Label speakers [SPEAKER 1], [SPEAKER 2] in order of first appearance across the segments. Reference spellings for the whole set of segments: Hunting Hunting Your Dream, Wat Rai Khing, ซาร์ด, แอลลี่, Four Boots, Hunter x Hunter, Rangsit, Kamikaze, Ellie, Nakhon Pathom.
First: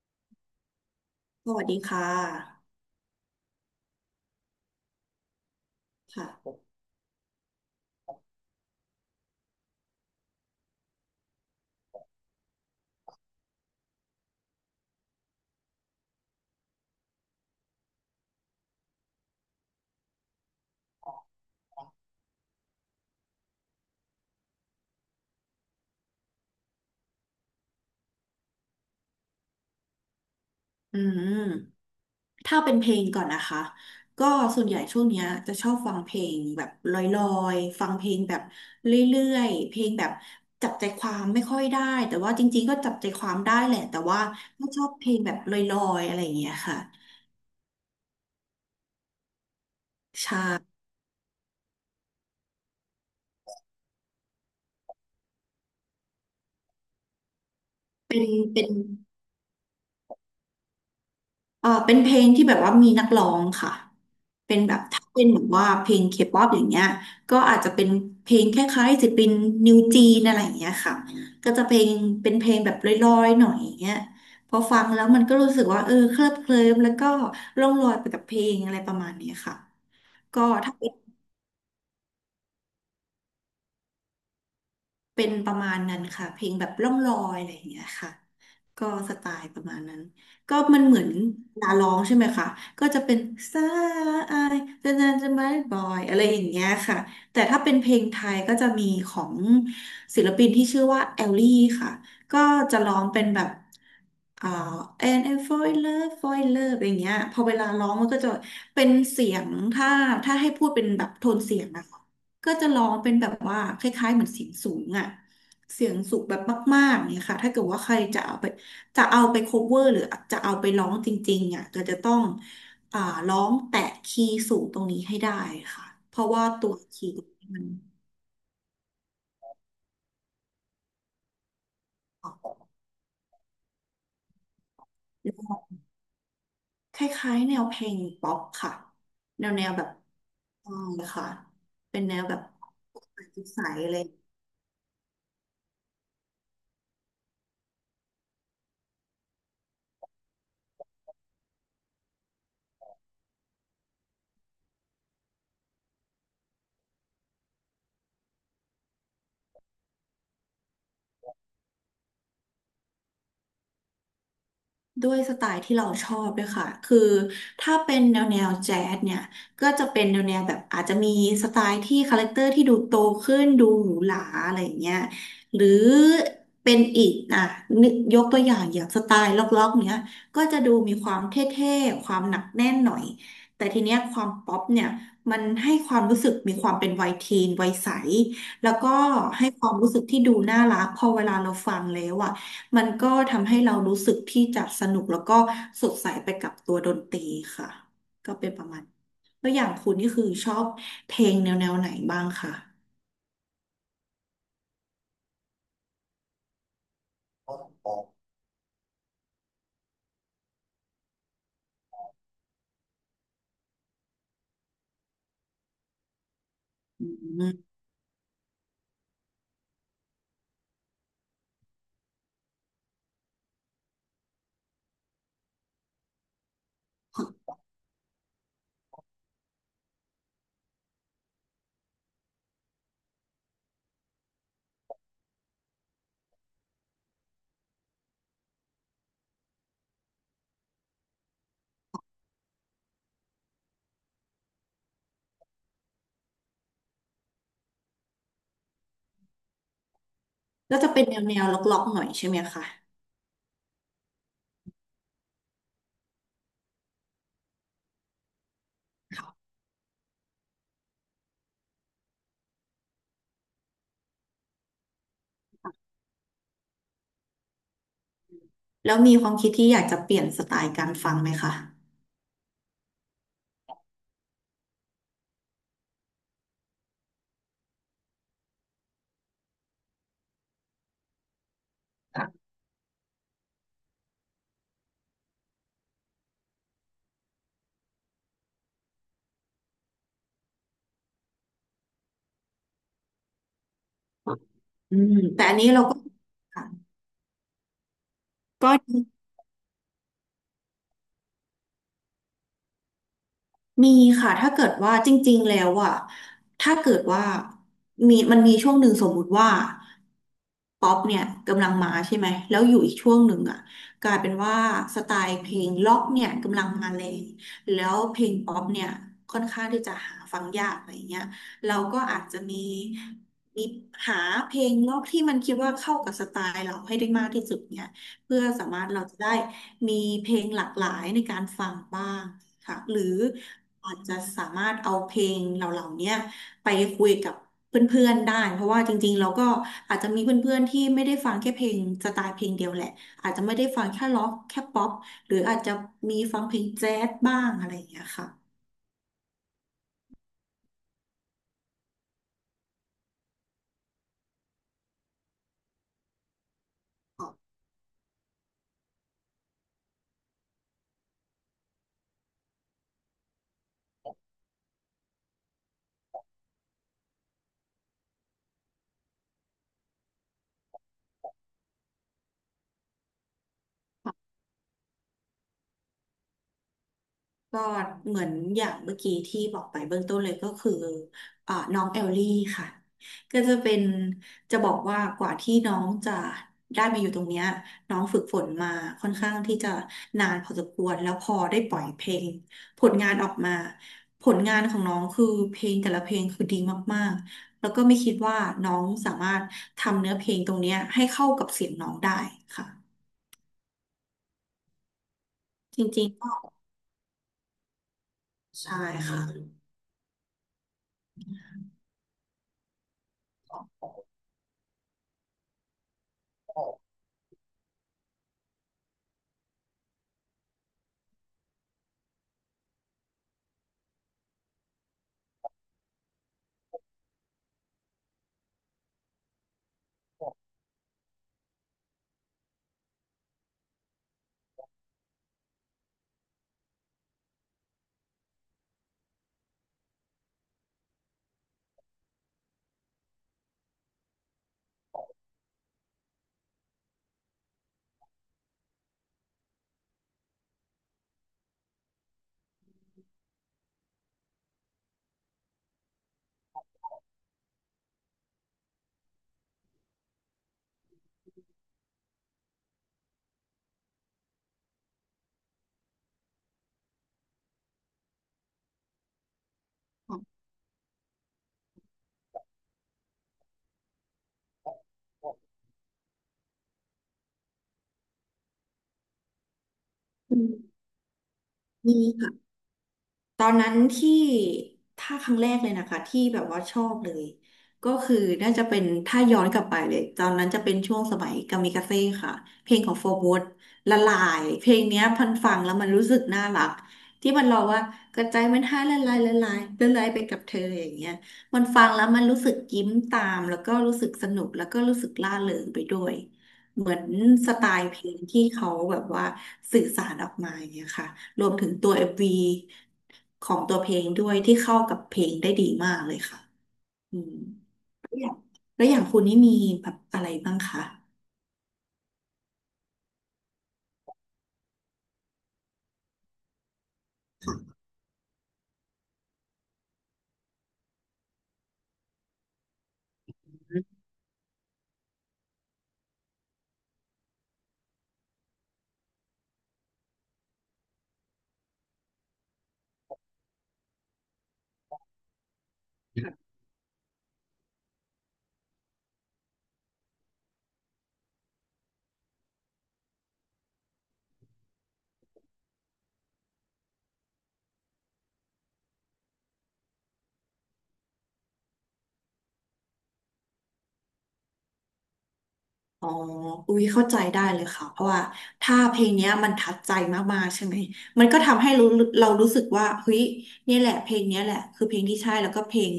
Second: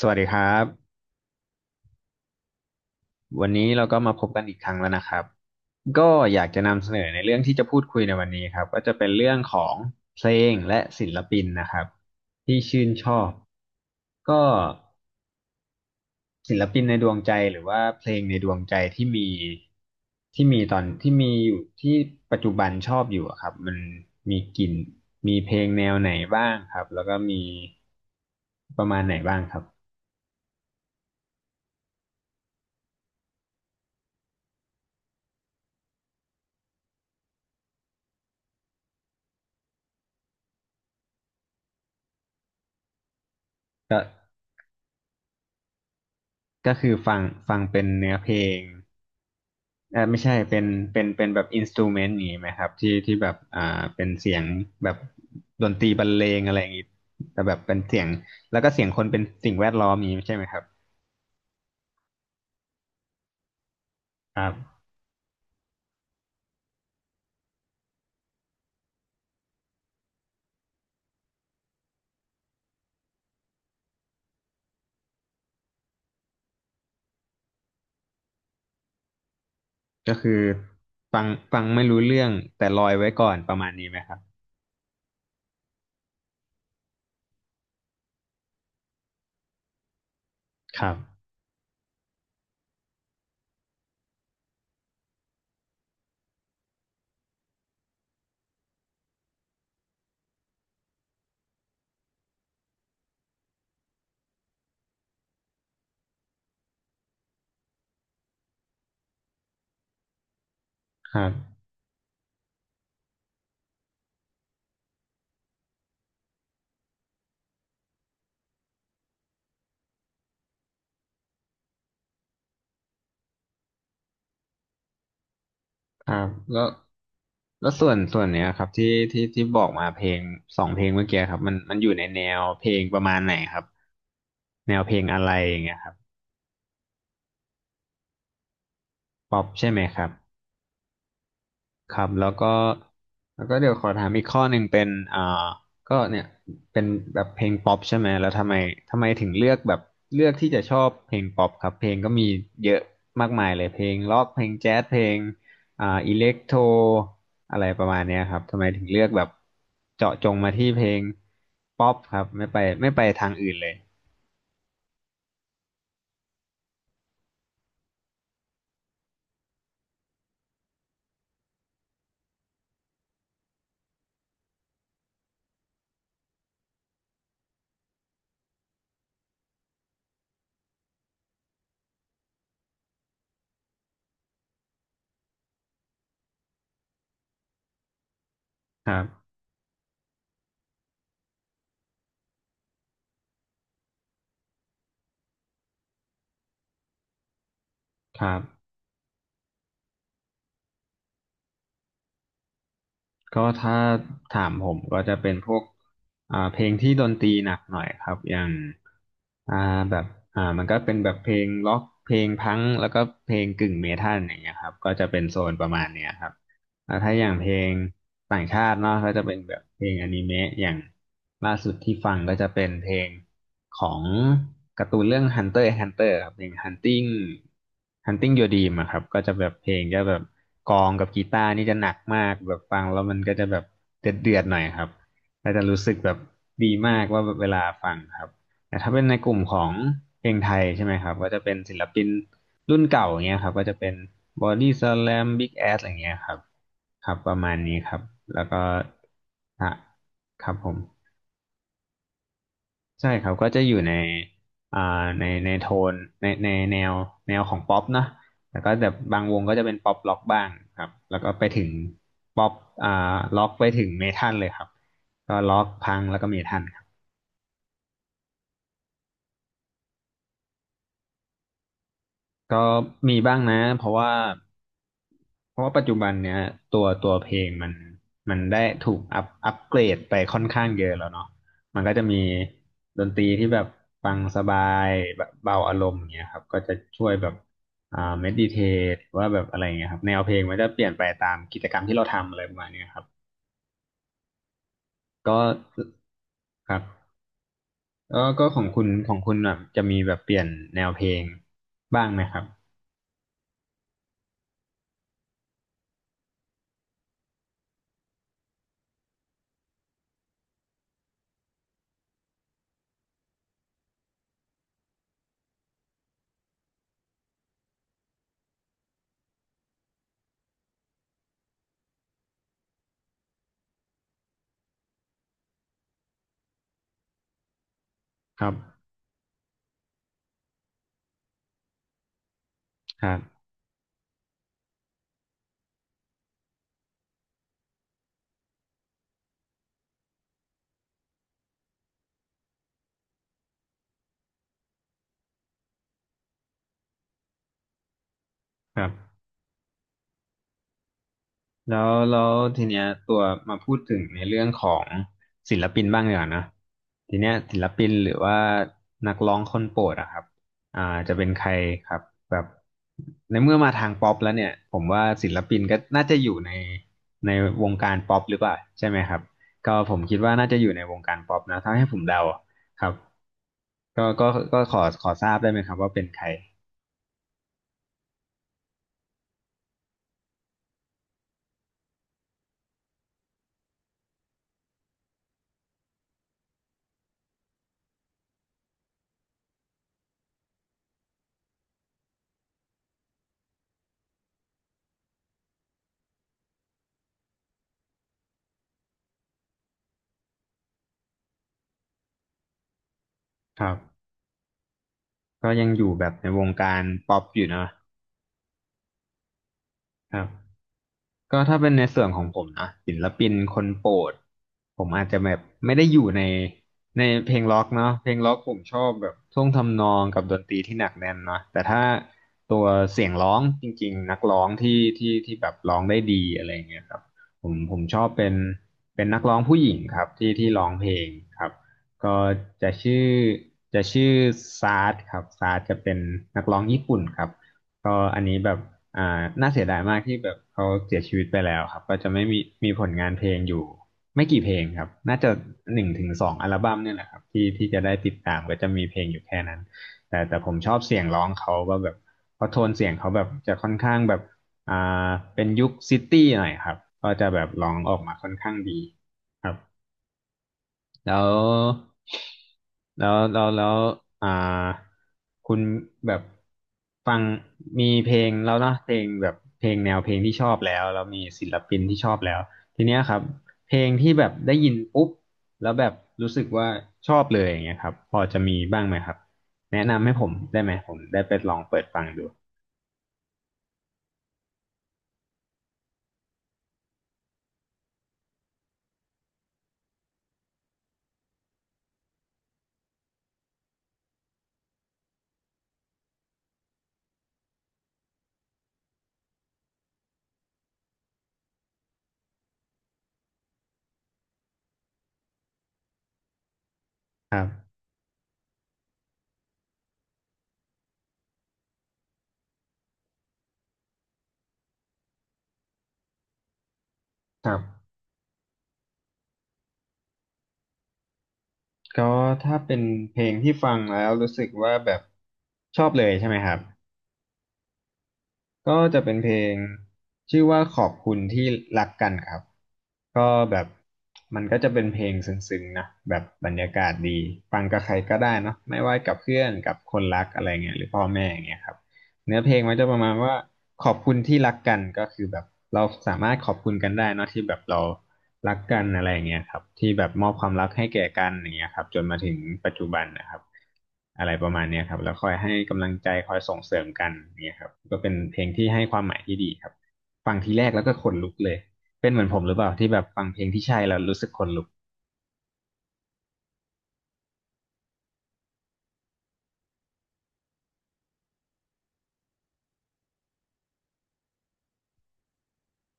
[SPEAKER 1] สวัสดีครับ
[SPEAKER 2] สวัสดีค่ะ
[SPEAKER 1] วันนี้เราก็มาพบกันอีกครั้งแล้วนะครับก็
[SPEAKER 2] ค่ะ
[SPEAKER 1] อยากจะนำเสนอในเรื่องที่จะพูดคุยในวันนี้ครับก็จะเป็นเรื่องของเพลงและศิลปินนะครับที่ชื่นชอบก็ศิลปินในดวงใจหรือว่าเพลงในดวงใจที่มีตอนที่มีอยู่ที่ปัจจุบันชอบอยู่อะครับมันมีกลิ่นมีเพลงแนวไหนบ้างครับแล้วก็มีประมาณไหนบ้างครับ
[SPEAKER 2] อืมถ้าเป็นเพลงก่อนนะคะก็ส่วนใหญ่ช่วงเนี้ยจะชอบฟังเพลงแบบลอยๆฟังเพลงแบบเรื่อยๆเพลงแบบจับใจความไม่ค่อยได้แต่ว่าจริงๆก็จับใจความได้แหละแต่ว่าก็ชอบเพลงแบบลอยๆอะไรอย่างเงี้ย
[SPEAKER 1] ก็
[SPEAKER 2] ค่ะ
[SPEAKER 1] คือฟังเป็นเนื้อเพลง ไม่ใช่
[SPEAKER 2] ใช่
[SPEAKER 1] เป็นเป็นแบบอินสตูเมนต์นี้ไหมครับที่แบบเป็นเสียงแบบดนตรีบรรเลงอะไรอย่างนี้แต่แบบเป็นเสียง
[SPEAKER 2] เป็น
[SPEAKER 1] แล้ว
[SPEAKER 2] เป็
[SPEAKER 1] ก็
[SPEAKER 2] น
[SPEAKER 1] เสียงคนเป็นสิ่งแวดล้อมอย่างนี้ใช่ไหมครับ
[SPEAKER 2] เออเป็นเพลงที่แบบว่ามีนักร้องค่ะ
[SPEAKER 1] ครั
[SPEAKER 2] เป็นแบบ
[SPEAKER 1] บ
[SPEAKER 2] ถ้าเป็นแบบว่าเพลงเคป๊อปอย่างเงี้ยก็อาจจะเป็นเพลงคล้ายๆศิลปินนิวจีนอะไรอย่างเงี้ยค่ะก็จะเพลงเป็นเพลงแบบลอยๆหน่อยอย่างเงี้ยพอฟังแล้วมันก็รู้สึกว่าเออเคลิบเคลิ้มแล้วก็ร่องลอยไปกับเพลงอะไรประมาณเนี้ยค่ะ
[SPEAKER 1] ก็คือ
[SPEAKER 2] ก็ถ้าเป็น
[SPEAKER 1] ฟังฟังไม่รู้เรื่องแต่ลอยไว้ก่อนประมาณนี้ไหมครับ
[SPEAKER 2] เป็นประมาณนั้นค่ะเพลงแบบล่องลอยอะไรอย่างเงี้ยค่ะ ก็สไตล์ประมาณนั้นก็มั
[SPEAKER 1] ค
[SPEAKER 2] น
[SPEAKER 1] รั
[SPEAKER 2] เห
[SPEAKER 1] บ
[SPEAKER 2] มือนลาร้องใช่ไหมคะก็จะเป็นสายจะนานจะไม่บอยอะไรอย่างเงี้ยค่ะแต่ถ้าเป็นเพลงไทยก็จะมีของศิลปินที่ชื่อว่าแอลลี่ค่ะก็จะร้องเป็นแบบอ่า and I fall in love fall in love อะไรอย่างเงี้ยพอเวลาร้องมันก็จะเป็นเสียงถ้าให้พูดเป็นแบบ
[SPEAKER 1] ครั
[SPEAKER 2] โทนเสี
[SPEAKER 1] บ
[SPEAKER 2] ยงนะคะ ก็จะร้องเป็นแบบว่าคล้ายๆเหมือนเสียงสูงอะเสียงสูงแบบมากๆเนี่ยค่ะถ้าเกิดว่าใครจะเอาไปจะเอาไป cover หรือจะเอาไปร้องจริงๆอ่ะก็จะต้องอ่าร้องแตะคีย์สูงตรงนี้ให้ได้ค่ะ
[SPEAKER 1] ครั
[SPEAKER 2] เพราะ
[SPEAKER 1] บ
[SPEAKER 2] ว่า
[SPEAKER 1] แล้ว
[SPEAKER 2] ตัวคีย์ตรงนี้มั
[SPEAKER 1] แล้
[SPEAKER 2] น
[SPEAKER 1] วส่วนเนี้ยครับที่บอกมาเพลงสองเพลงเมื่อกี้ครับมันอยู่ในแน
[SPEAKER 2] ออ
[SPEAKER 1] ว
[SPEAKER 2] ก
[SPEAKER 1] เพลงประมาณไหนครับแนวเพลงอะไร
[SPEAKER 2] แล้
[SPEAKER 1] อย่าง
[SPEAKER 2] ว
[SPEAKER 1] เงี้ยครับ
[SPEAKER 2] คล้ายๆแนวเพลงป๊อปค่ะ
[SPEAKER 1] ป๊อ
[SPEAKER 2] แน
[SPEAKER 1] ป
[SPEAKER 2] วแน
[SPEAKER 1] ใช่
[SPEAKER 2] ว
[SPEAKER 1] ไหม
[SPEAKER 2] แบบ
[SPEAKER 1] ครับ
[SPEAKER 2] อ่าค่ะ
[SPEAKER 1] ค
[SPEAKER 2] เป็
[SPEAKER 1] รั
[SPEAKER 2] น
[SPEAKER 1] บ
[SPEAKER 2] แนว
[SPEAKER 1] แล้ว
[SPEAKER 2] แบบ
[SPEAKER 1] ก็แล้วก็
[SPEAKER 2] ใส
[SPEAKER 1] เดี๋ยวขอ
[SPEAKER 2] ๆเล
[SPEAKER 1] ถา
[SPEAKER 2] ย
[SPEAKER 1] มอีกข้อหนึ่งเป็นก็เนี่ยเป็นแบบเพลงป๊อปใช่ไหมแล้วทำไมถึงเลือกแบบเลือกที่จะชอบเพลงป๊อปครับเพลงก็มีเยอะมากมายเลยเพลงร็อกเพลงแจ๊สเพลงอิเล็กโทรอะไรประมาณเนี้ยครับทำไมถึงเลือกแบบเจาะจงมาที่เพลงป๊อปครับไม่ไปทางอื่นเลย
[SPEAKER 2] ด้วยสไตล์ที่เราชอบด้วยค่ะคือถ้าเป็นแนวแนวแจ๊สเนี่ยก็จะเป็นแนวแนวแบบอาจจะมีสไตล์ที่คาแรคเตอร์ที่ดูโตขึ้นดูหรูหราอะไรอย่างเงี้ยหรือเป็นอีกอ่ะนึกยกตัวอย่างอย่างสไตล์ล็อกๆเนี้ยก็จะดูมีความเท่ๆความหนักแน่นหน่อยแต่ทีเนี้ยความป๊อปเนี่ยมันให้ความรู้สึกมีความเป็นวัยทีนวัยใสแล้ว
[SPEAKER 1] ค
[SPEAKER 2] ก็
[SPEAKER 1] รับ
[SPEAKER 2] ให้ความรู้สึกที่ดูน่ารักพอเวลาเราฟังแล้วอะ มันก็ทำให้เรารู้สึกที่จะสนุกแล้วก็สดใสไปกับตัวดนตรีค่ะ
[SPEAKER 1] ครั
[SPEAKER 2] ก็เป็นประ
[SPEAKER 1] บ
[SPEAKER 2] มาณแล้วอย่างคุณนี่คือชอบเพลงแนวแนวไหนบ้างคะ
[SPEAKER 1] ก็ถ้าถามผมก็จะเป็นพวกเพลงที่ดนตรีหนักหน่อยครับอย่าง อ่าแบบมันก็เป็นแบบเพลงล็อกเพลงพังก์แล้วก็เพลงกึ่งเมทัลอย่างเงี้ยครับก็จะเป็นโซนประมาณเนี้ยครับแล้ว
[SPEAKER 2] อื
[SPEAKER 1] ถ้าอย่าง
[SPEAKER 2] ม
[SPEAKER 1] เพลงต่างชาติเนาะก็จะเป็นแบบเพลงอนิเมะอย่างล่าสุดที่ฟังก็จะเป็นเพลงของการ์ตูนเรื่อง Hunter x Hunter ครับเพลง Hunting Your Dream อะครับก็จะแบบเพลงจะแบบกลองกับกีตาร์นี่จะหนักมากแบบฟังแล้วมันก็จะแบบเดือดๆหน่อยครับก็จะรู้สึกแบบดีมากว่าแบบเวลาฟังครับ แต่ถ้าเป็นในกลุ่มของเพลงไทยใช่ไหมครับก็จะเป็นศิลปินรุ่นเก่าอย่างเงี้ยครับก็จะเป็นบอดี้สแลมบิ๊กแอสอะไรเงี้ยครับครับประมาณนี้ครับแล้วก็อ่ะครับผม
[SPEAKER 2] ก็จะเป็นแนวแนวล็อกๆหน่อยใช่ไหมคะ
[SPEAKER 1] ใช่ครับก็จะอยู่ในอ่าในในโทนในในแนวแนวของป๊อปนะแล้วก็แบบบางวงก็จะเป็นป๊อปล็อกบ้างครับแล้วก็ไปถึงป๊อปอ่าล็อกไปถึงเมทัลเลยครับก็ล็อกพังแล้วก็เมทัลครับ
[SPEAKER 2] แล้วมีความคิดที่อยากจะเปลี่ยนสไตล์การฟังไหมคะ
[SPEAKER 1] ก็มีบ้างนะเพราะว่าปัจจุบันเนี้ยตัวเพลงมันได้ถูกอัพอัปเกรดไปค่อนข้างเยอะแล้วเนาะมันก็จะมีดนตรีที่แบบฟังสบายแบบเบาอารมณ์อย่างเงี้ยครับก็จะช่วยแบบเมดิเททว่าแบบอะไรเงี้ยครับแนวเพลงมันจะเปลี่ยนไปตามกิจกรรมที่เราทำอะไรประมาณเนี้ยครับ
[SPEAKER 2] อืม
[SPEAKER 1] ก็
[SPEAKER 2] แต่อันนี้เราก็ค่ะ
[SPEAKER 1] ครับก็ก็ของ
[SPEAKER 2] ก็
[SPEAKER 1] คุณ
[SPEAKER 2] ดี
[SPEAKER 1] ของคุณแบบจะมีแบบเปลี่ยนแนวเพลงบ้างไหมครับ
[SPEAKER 2] มีค่ะถ้าเกิดว่าจริงๆแล้วอะถ้าเกิดว่ามีมันมีช่วงหนึ่งสมมุติว่าป๊อปเนี่ยกำลังมาใช่ไหมแล้วอยู่อีกช่วงหนึ่งอะกลายเป็นว่าสไตล์เพลงล็อกเนี่ยกำลังมาแรงแล้วเพลงป๊อปเนี่ยค่อนข้างที่จะหาฟังยากอะไรอย่างเงี้ยเราก็อาจจะมีหาเพลงล็อกที่มันคิดว่าเข้ากับสไตล์เราให้ได้มากที่สุดเนี่ย เพื่
[SPEAKER 1] ค
[SPEAKER 2] อ
[SPEAKER 1] รับ
[SPEAKER 2] สามารถเราจะได้มีเพลงหลากหลายในการฟังบ้างค่ะหรื
[SPEAKER 1] ค
[SPEAKER 2] อ
[SPEAKER 1] รับ
[SPEAKER 2] อาจจะสามารถเอาเพลงเหล่าๆเนี้ยไปคุยกับเพื่อนๆได้เพราะว่าจริงๆเราก็อาจจะมีเพื่อนๆที่ไม่ได้ฟังแค่เพลงสไตล์เพลงเดียวแหละอาจจะไม่ได้ฟังแค่ร็อกแค่ป๊อปหรืออาจจะมีฟังเพลงแจ๊สบ้างอะไรอย่างเงี้ยค่ะ
[SPEAKER 1] ครับ แล้วทีเนี้ยตัวมาพูดถึงในเรื่องของศิลปินบ้างดีกว่านะทีเนี้ยศิลปินหรือว่านักร้องคนโปรดอะครับอ่าจะเป็นใครครับแบบในเมื่อมาทางป๊อปแล้วเนี่ยผมว่าศิลปินก็น่าจะอยู่ในในวงการป๊อปหรือเปล่าใช่ไหมครับก็ผมคิดว่าน่าจะอยู่ในวงการป๊อปนะถ้าให้ผมเดาครับก็ก็ก็ขอทราบได้ไหมครับว่าเป็นใคร
[SPEAKER 2] ก็เหมือนอย่างเมื่อกี้ที่บอกไปเบื้องต้นเลยก็คือน้องเอลลี่ค่ะก็จะเป็นจะบอกว่ากว่าที่น้องจะได้มาอยู่ตรงเนี้ยน้องฝึกฝนมาค่อนข้างที่จะนานพอสมควรแล้วพอได้ปล่อยเพลงผลงานออกมาผลงานของน้องคือเพลงแต่ละเพลงคือดีมากๆแล้วก็ไม่คิดว่าน้องสามารถทำเนื้อเพลงตรงเนี้ยให้เข้ากับเสียงน้องได้ค่ะ
[SPEAKER 1] ครับก็ยัง
[SPEAKER 2] จ
[SPEAKER 1] อยู่แบ
[SPEAKER 2] ริง
[SPEAKER 1] บ
[SPEAKER 2] ๆ
[SPEAKER 1] ใน
[SPEAKER 2] ก็
[SPEAKER 1] วงการป๊อปอยู่เนอะ
[SPEAKER 2] ใช่ค่ะ
[SPEAKER 1] ครับ ก็ถ้าเป็นในส่วนของผมนะศิลปินคนโปรดผมอาจจะแบบไม่ได้อยู่ในในเพลงล็อกเนาะเพลงล็อกผมชอบแบบท่วงทำนองกับดนตรีที่หนักแน่นเนาะแต่ถ้าตัวเสียงร้องจริงๆนักร้องที่แบบร้องได้ดีอะไรเงี้ยครับผมชอบเป็นนักร้องผู้หญิงครับที่ร้องเพลงครับก็จะชื่อจะชื่อซาร์ดครับซาร์ดจะเป็นนักร้องญี่ปุ่นครับก็อันนี้แบบ อ่าน่าเสียดายมากที่แบบเขาเสียชีวิตไปแล้วครับก็จะไม่มีผลงานเพลงอยู่ไม่กี่เพลงครับน่าจะ1 ถึง 2อัลบั้มเนี่ยแหละครับที่จะได้ติดตามก็จะมีเพลงอยู่แค่นั้นแต่ผมชอบเสียงร้องเขาว่าแบบเพราะโทนเสียงเขาแบบจะค่อนข้างแบบอ่าเป็นยุคซิตี้หน่อยครับก็จะแบบร้องออกมาค่อนข้างดีครับ แล้วแล้วอ่าคุณแบบฟังมีเพลงแล้วเนอะเพลงแบบเพลงแนวเพลงที่ชอบแล้วมีศิลปินที่ชอบแล้วทีเนี้ยครับเพลงที่แบบได้ยินปุ๊บแล้วแบบรู้สึกว่าชอบเลยอย่างเงี้ยครับพอจะมีบ้างไหมครับแนะนำให้ผม
[SPEAKER 2] อืม
[SPEAKER 1] ได้ไหมผมได้ไปลองเปิด
[SPEAKER 2] มี
[SPEAKER 1] ฟังดู
[SPEAKER 2] ค่ะ ตอนนั้นที่ถ้าครั้งแรกเลยนะคะที่แบบว่าชอบเลยก็คือน่าจะเป็นถ้าย้อนกลับไปเลยตอนนั้นจะเป็นช่วงสมัยกามิกาเซ่ค่ะเพลงของโฟร์บูทละลายเพลงเนี้ยพันฟังแล้วมันรู้สึกน่ารักที่มันร้องว่ากระจายมันให้ละลายละลายละลายไปกับเธออย่างเงี้ยมันฟังแล้วมันรู้สึกยิ้มตามแล้วก็รู้สึกสนุกแล้วก็รู้สึกร่าเริงไปด้วย เหมือน
[SPEAKER 1] ครั
[SPEAKER 2] สไต
[SPEAKER 1] บ
[SPEAKER 2] ล์เพลงที่เขาแบบว่าสื่อสารออกมาอย่างเงี้ยค่ะรวมถึงตัวเอ็มว v ของตัวเพลงด้วยที่เข้ากับเพลงได้ดีมากเลยค่ะอืม
[SPEAKER 1] ครับ
[SPEAKER 2] แล้วอย่างแล้วอย่างคุณนี่มีแบบอะไรบ้างคะ
[SPEAKER 1] ก็ถ้าเป็นเพลงที่ฟังแล้วรู้สึกว่าแบบชอบเลยใช่ไหมครับ ก็จะเป็นเพลงชื่อว่าขอบคุณที่รักกันครับก็แบบมันก็จะเป็นเพลงซึ้งๆนะแบบบรรยากาศดีฟังกับใครก็ได้เนาะไม่ว่ากับเพื่อนกับคนรักอะไรเงี้ยหรือพ่อแม่อย่างเงี้ยครับ เนื้อเพลงมันจะประมาณว่าขอบคุณที่รักกันก็คือแบบเราสามารถขอบคุณกันได้เนอะที่แบบเรารักกันอะไรอย่างเงี้ยครับที่แบบมอบความรักให้แก่กันอย่างเงี้ยครับจนมาถึงปัจจุบันนะครับอะไรประมาณเนี้ยครับแล้วคอยให้กำลังใจคอยส่งเสริมกันอย่างเงี้ยครับก็เป็นเพลงที่ให้ความหมายที่ดีครับฟังทีแรกแล้วก็ขนลุกเลยเป็นเหมือนผมหรือเปล่าที่แบบฟังเพลงที่ใช่แล้วรู้สึกขนลุก
[SPEAKER 2] อ๋ออุ้ยเข้าใจได้เลยค่ะ เพราะว่าถ้าเพลงเนี้ยมันทัดใจมากๆใช่ไหม มันก็ทำให้รู้เรารู้สึกว่าเฮ้ยเนี่ยแหละเพลงเนี้ยแหละคือเพลงที่ใช่แล้วก็เพลง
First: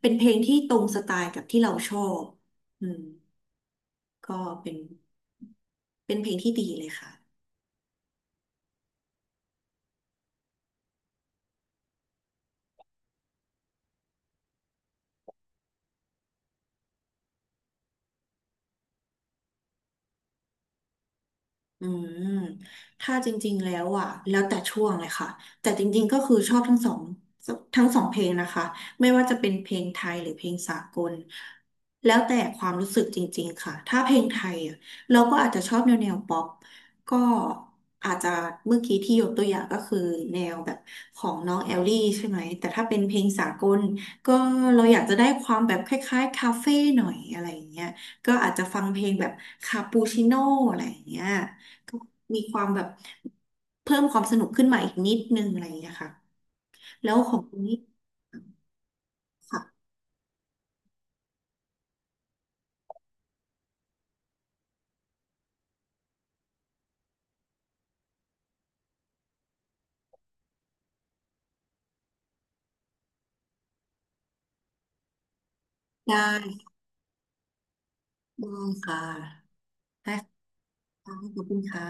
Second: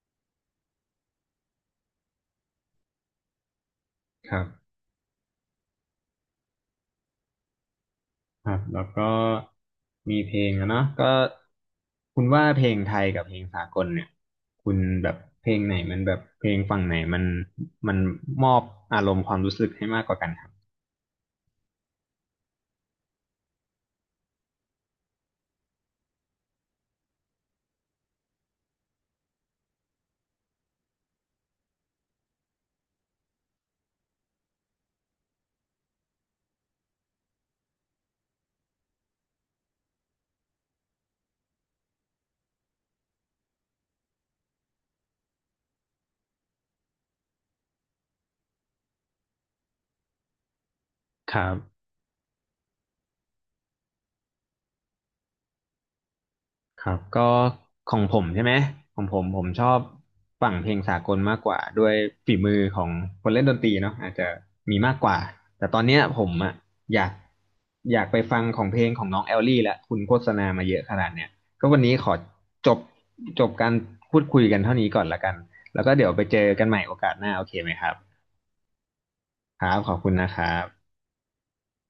[SPEAKER 2] เป็นเพลงที่ตรงสไตล์กับที่เราชอบอืม
[SPEAKER 1] ค
[SPEAKER 2] ก็
[SPEAKER 1] รับ
[SPEAKER 2] เป็น เป็นเพลงที่ดีเลยค่ะ
[SPEAKER 1] ครับแล้วก็มีเพลงอะเนาะก็คุณว่าเพลงไทยกับเพลงสากลเนี่ยคุณแบบเพลงไหนมันแบบเพลงฝั่งไหนมันมอบอารมณ์ความรู้สึกให้มากกว่ากันครับ
[SPEAKER 2] อืมถ้าจริงๆแล้วอ่ะแล้วแต่ช่วงเลยค่ะ แต่จริงๆก็คือชอบทั้งสองเพลงนะคะไม่ว่าจะเป็นเพลงไทยหรือเพลงสากลแล้วแต่ความรู้สึกจริงๆค่ะถ้าเพลงไทยอ่ะเราก็อาจจะชอบแนวแนวป๊อปก็อาจจะเมื่อกี้ที่ยกตัวอย่างก็คือแนวแบบของน้องแอลลี่ใช่ไหม แต่ถ้าเป็นเพลงสากลก็เราอยากจะได้ความแบบคล้ายๆคาเฟ่หน่อยอะไรอย่างเงี้ยก็อาจจะฟังเพลงแบบคาปูชิโน่อะไรอย่างเงี้ย
[SPEAKER 1] ครับ
[SPEAKER 2] มีความแบบเพิ่มความสนุกขึ้นมาอีกนิดนึงอะไรอย่างเงี้ยค่ะ
[SPEAKER 1] ครับ
[SPEAKER 2] แล้ว
[SPEAKER 1] ก็
[SPEAKER 2] ของคุณนี่
[SPEAKER 1] ของผมใช่ไหมของผมผมชอบ
[SPEAKER 2] ค่ะ
[SPEAKER 1] ฝั่งเพลงสากลมากกว่าด้วยฝีมือของคนเล่นดนตรีเนาะอาจจะมีมากกว่าแต่ตอนเนี้ยผมอะอยากอยากไปฟังของเพลงของน้องแอลลี่ละคุณโฆษณามาเยอะขนาดเนี้ยก็วันนี้ขอจบจบการพูดคุยกันเท่านี้ก่อนละกันแล้วก็เดี๋ยว
[SPEAKER 2] ได้
[SPEAKER 1] ไปเจอกันใหม่โอกาสหน้าโอเคไหมครับ
[SPEAKER 2] ได้ค่ะ
[SPEAKER 1] ครับขอบคุ
[SPEAKER 2] ได้
[SPEAKER 1] ณนะ
[SPEAKER 2] ค
[SPEAKER 1] ครับ
[SPEAKER 2] ่ะขอบคุณค่ะ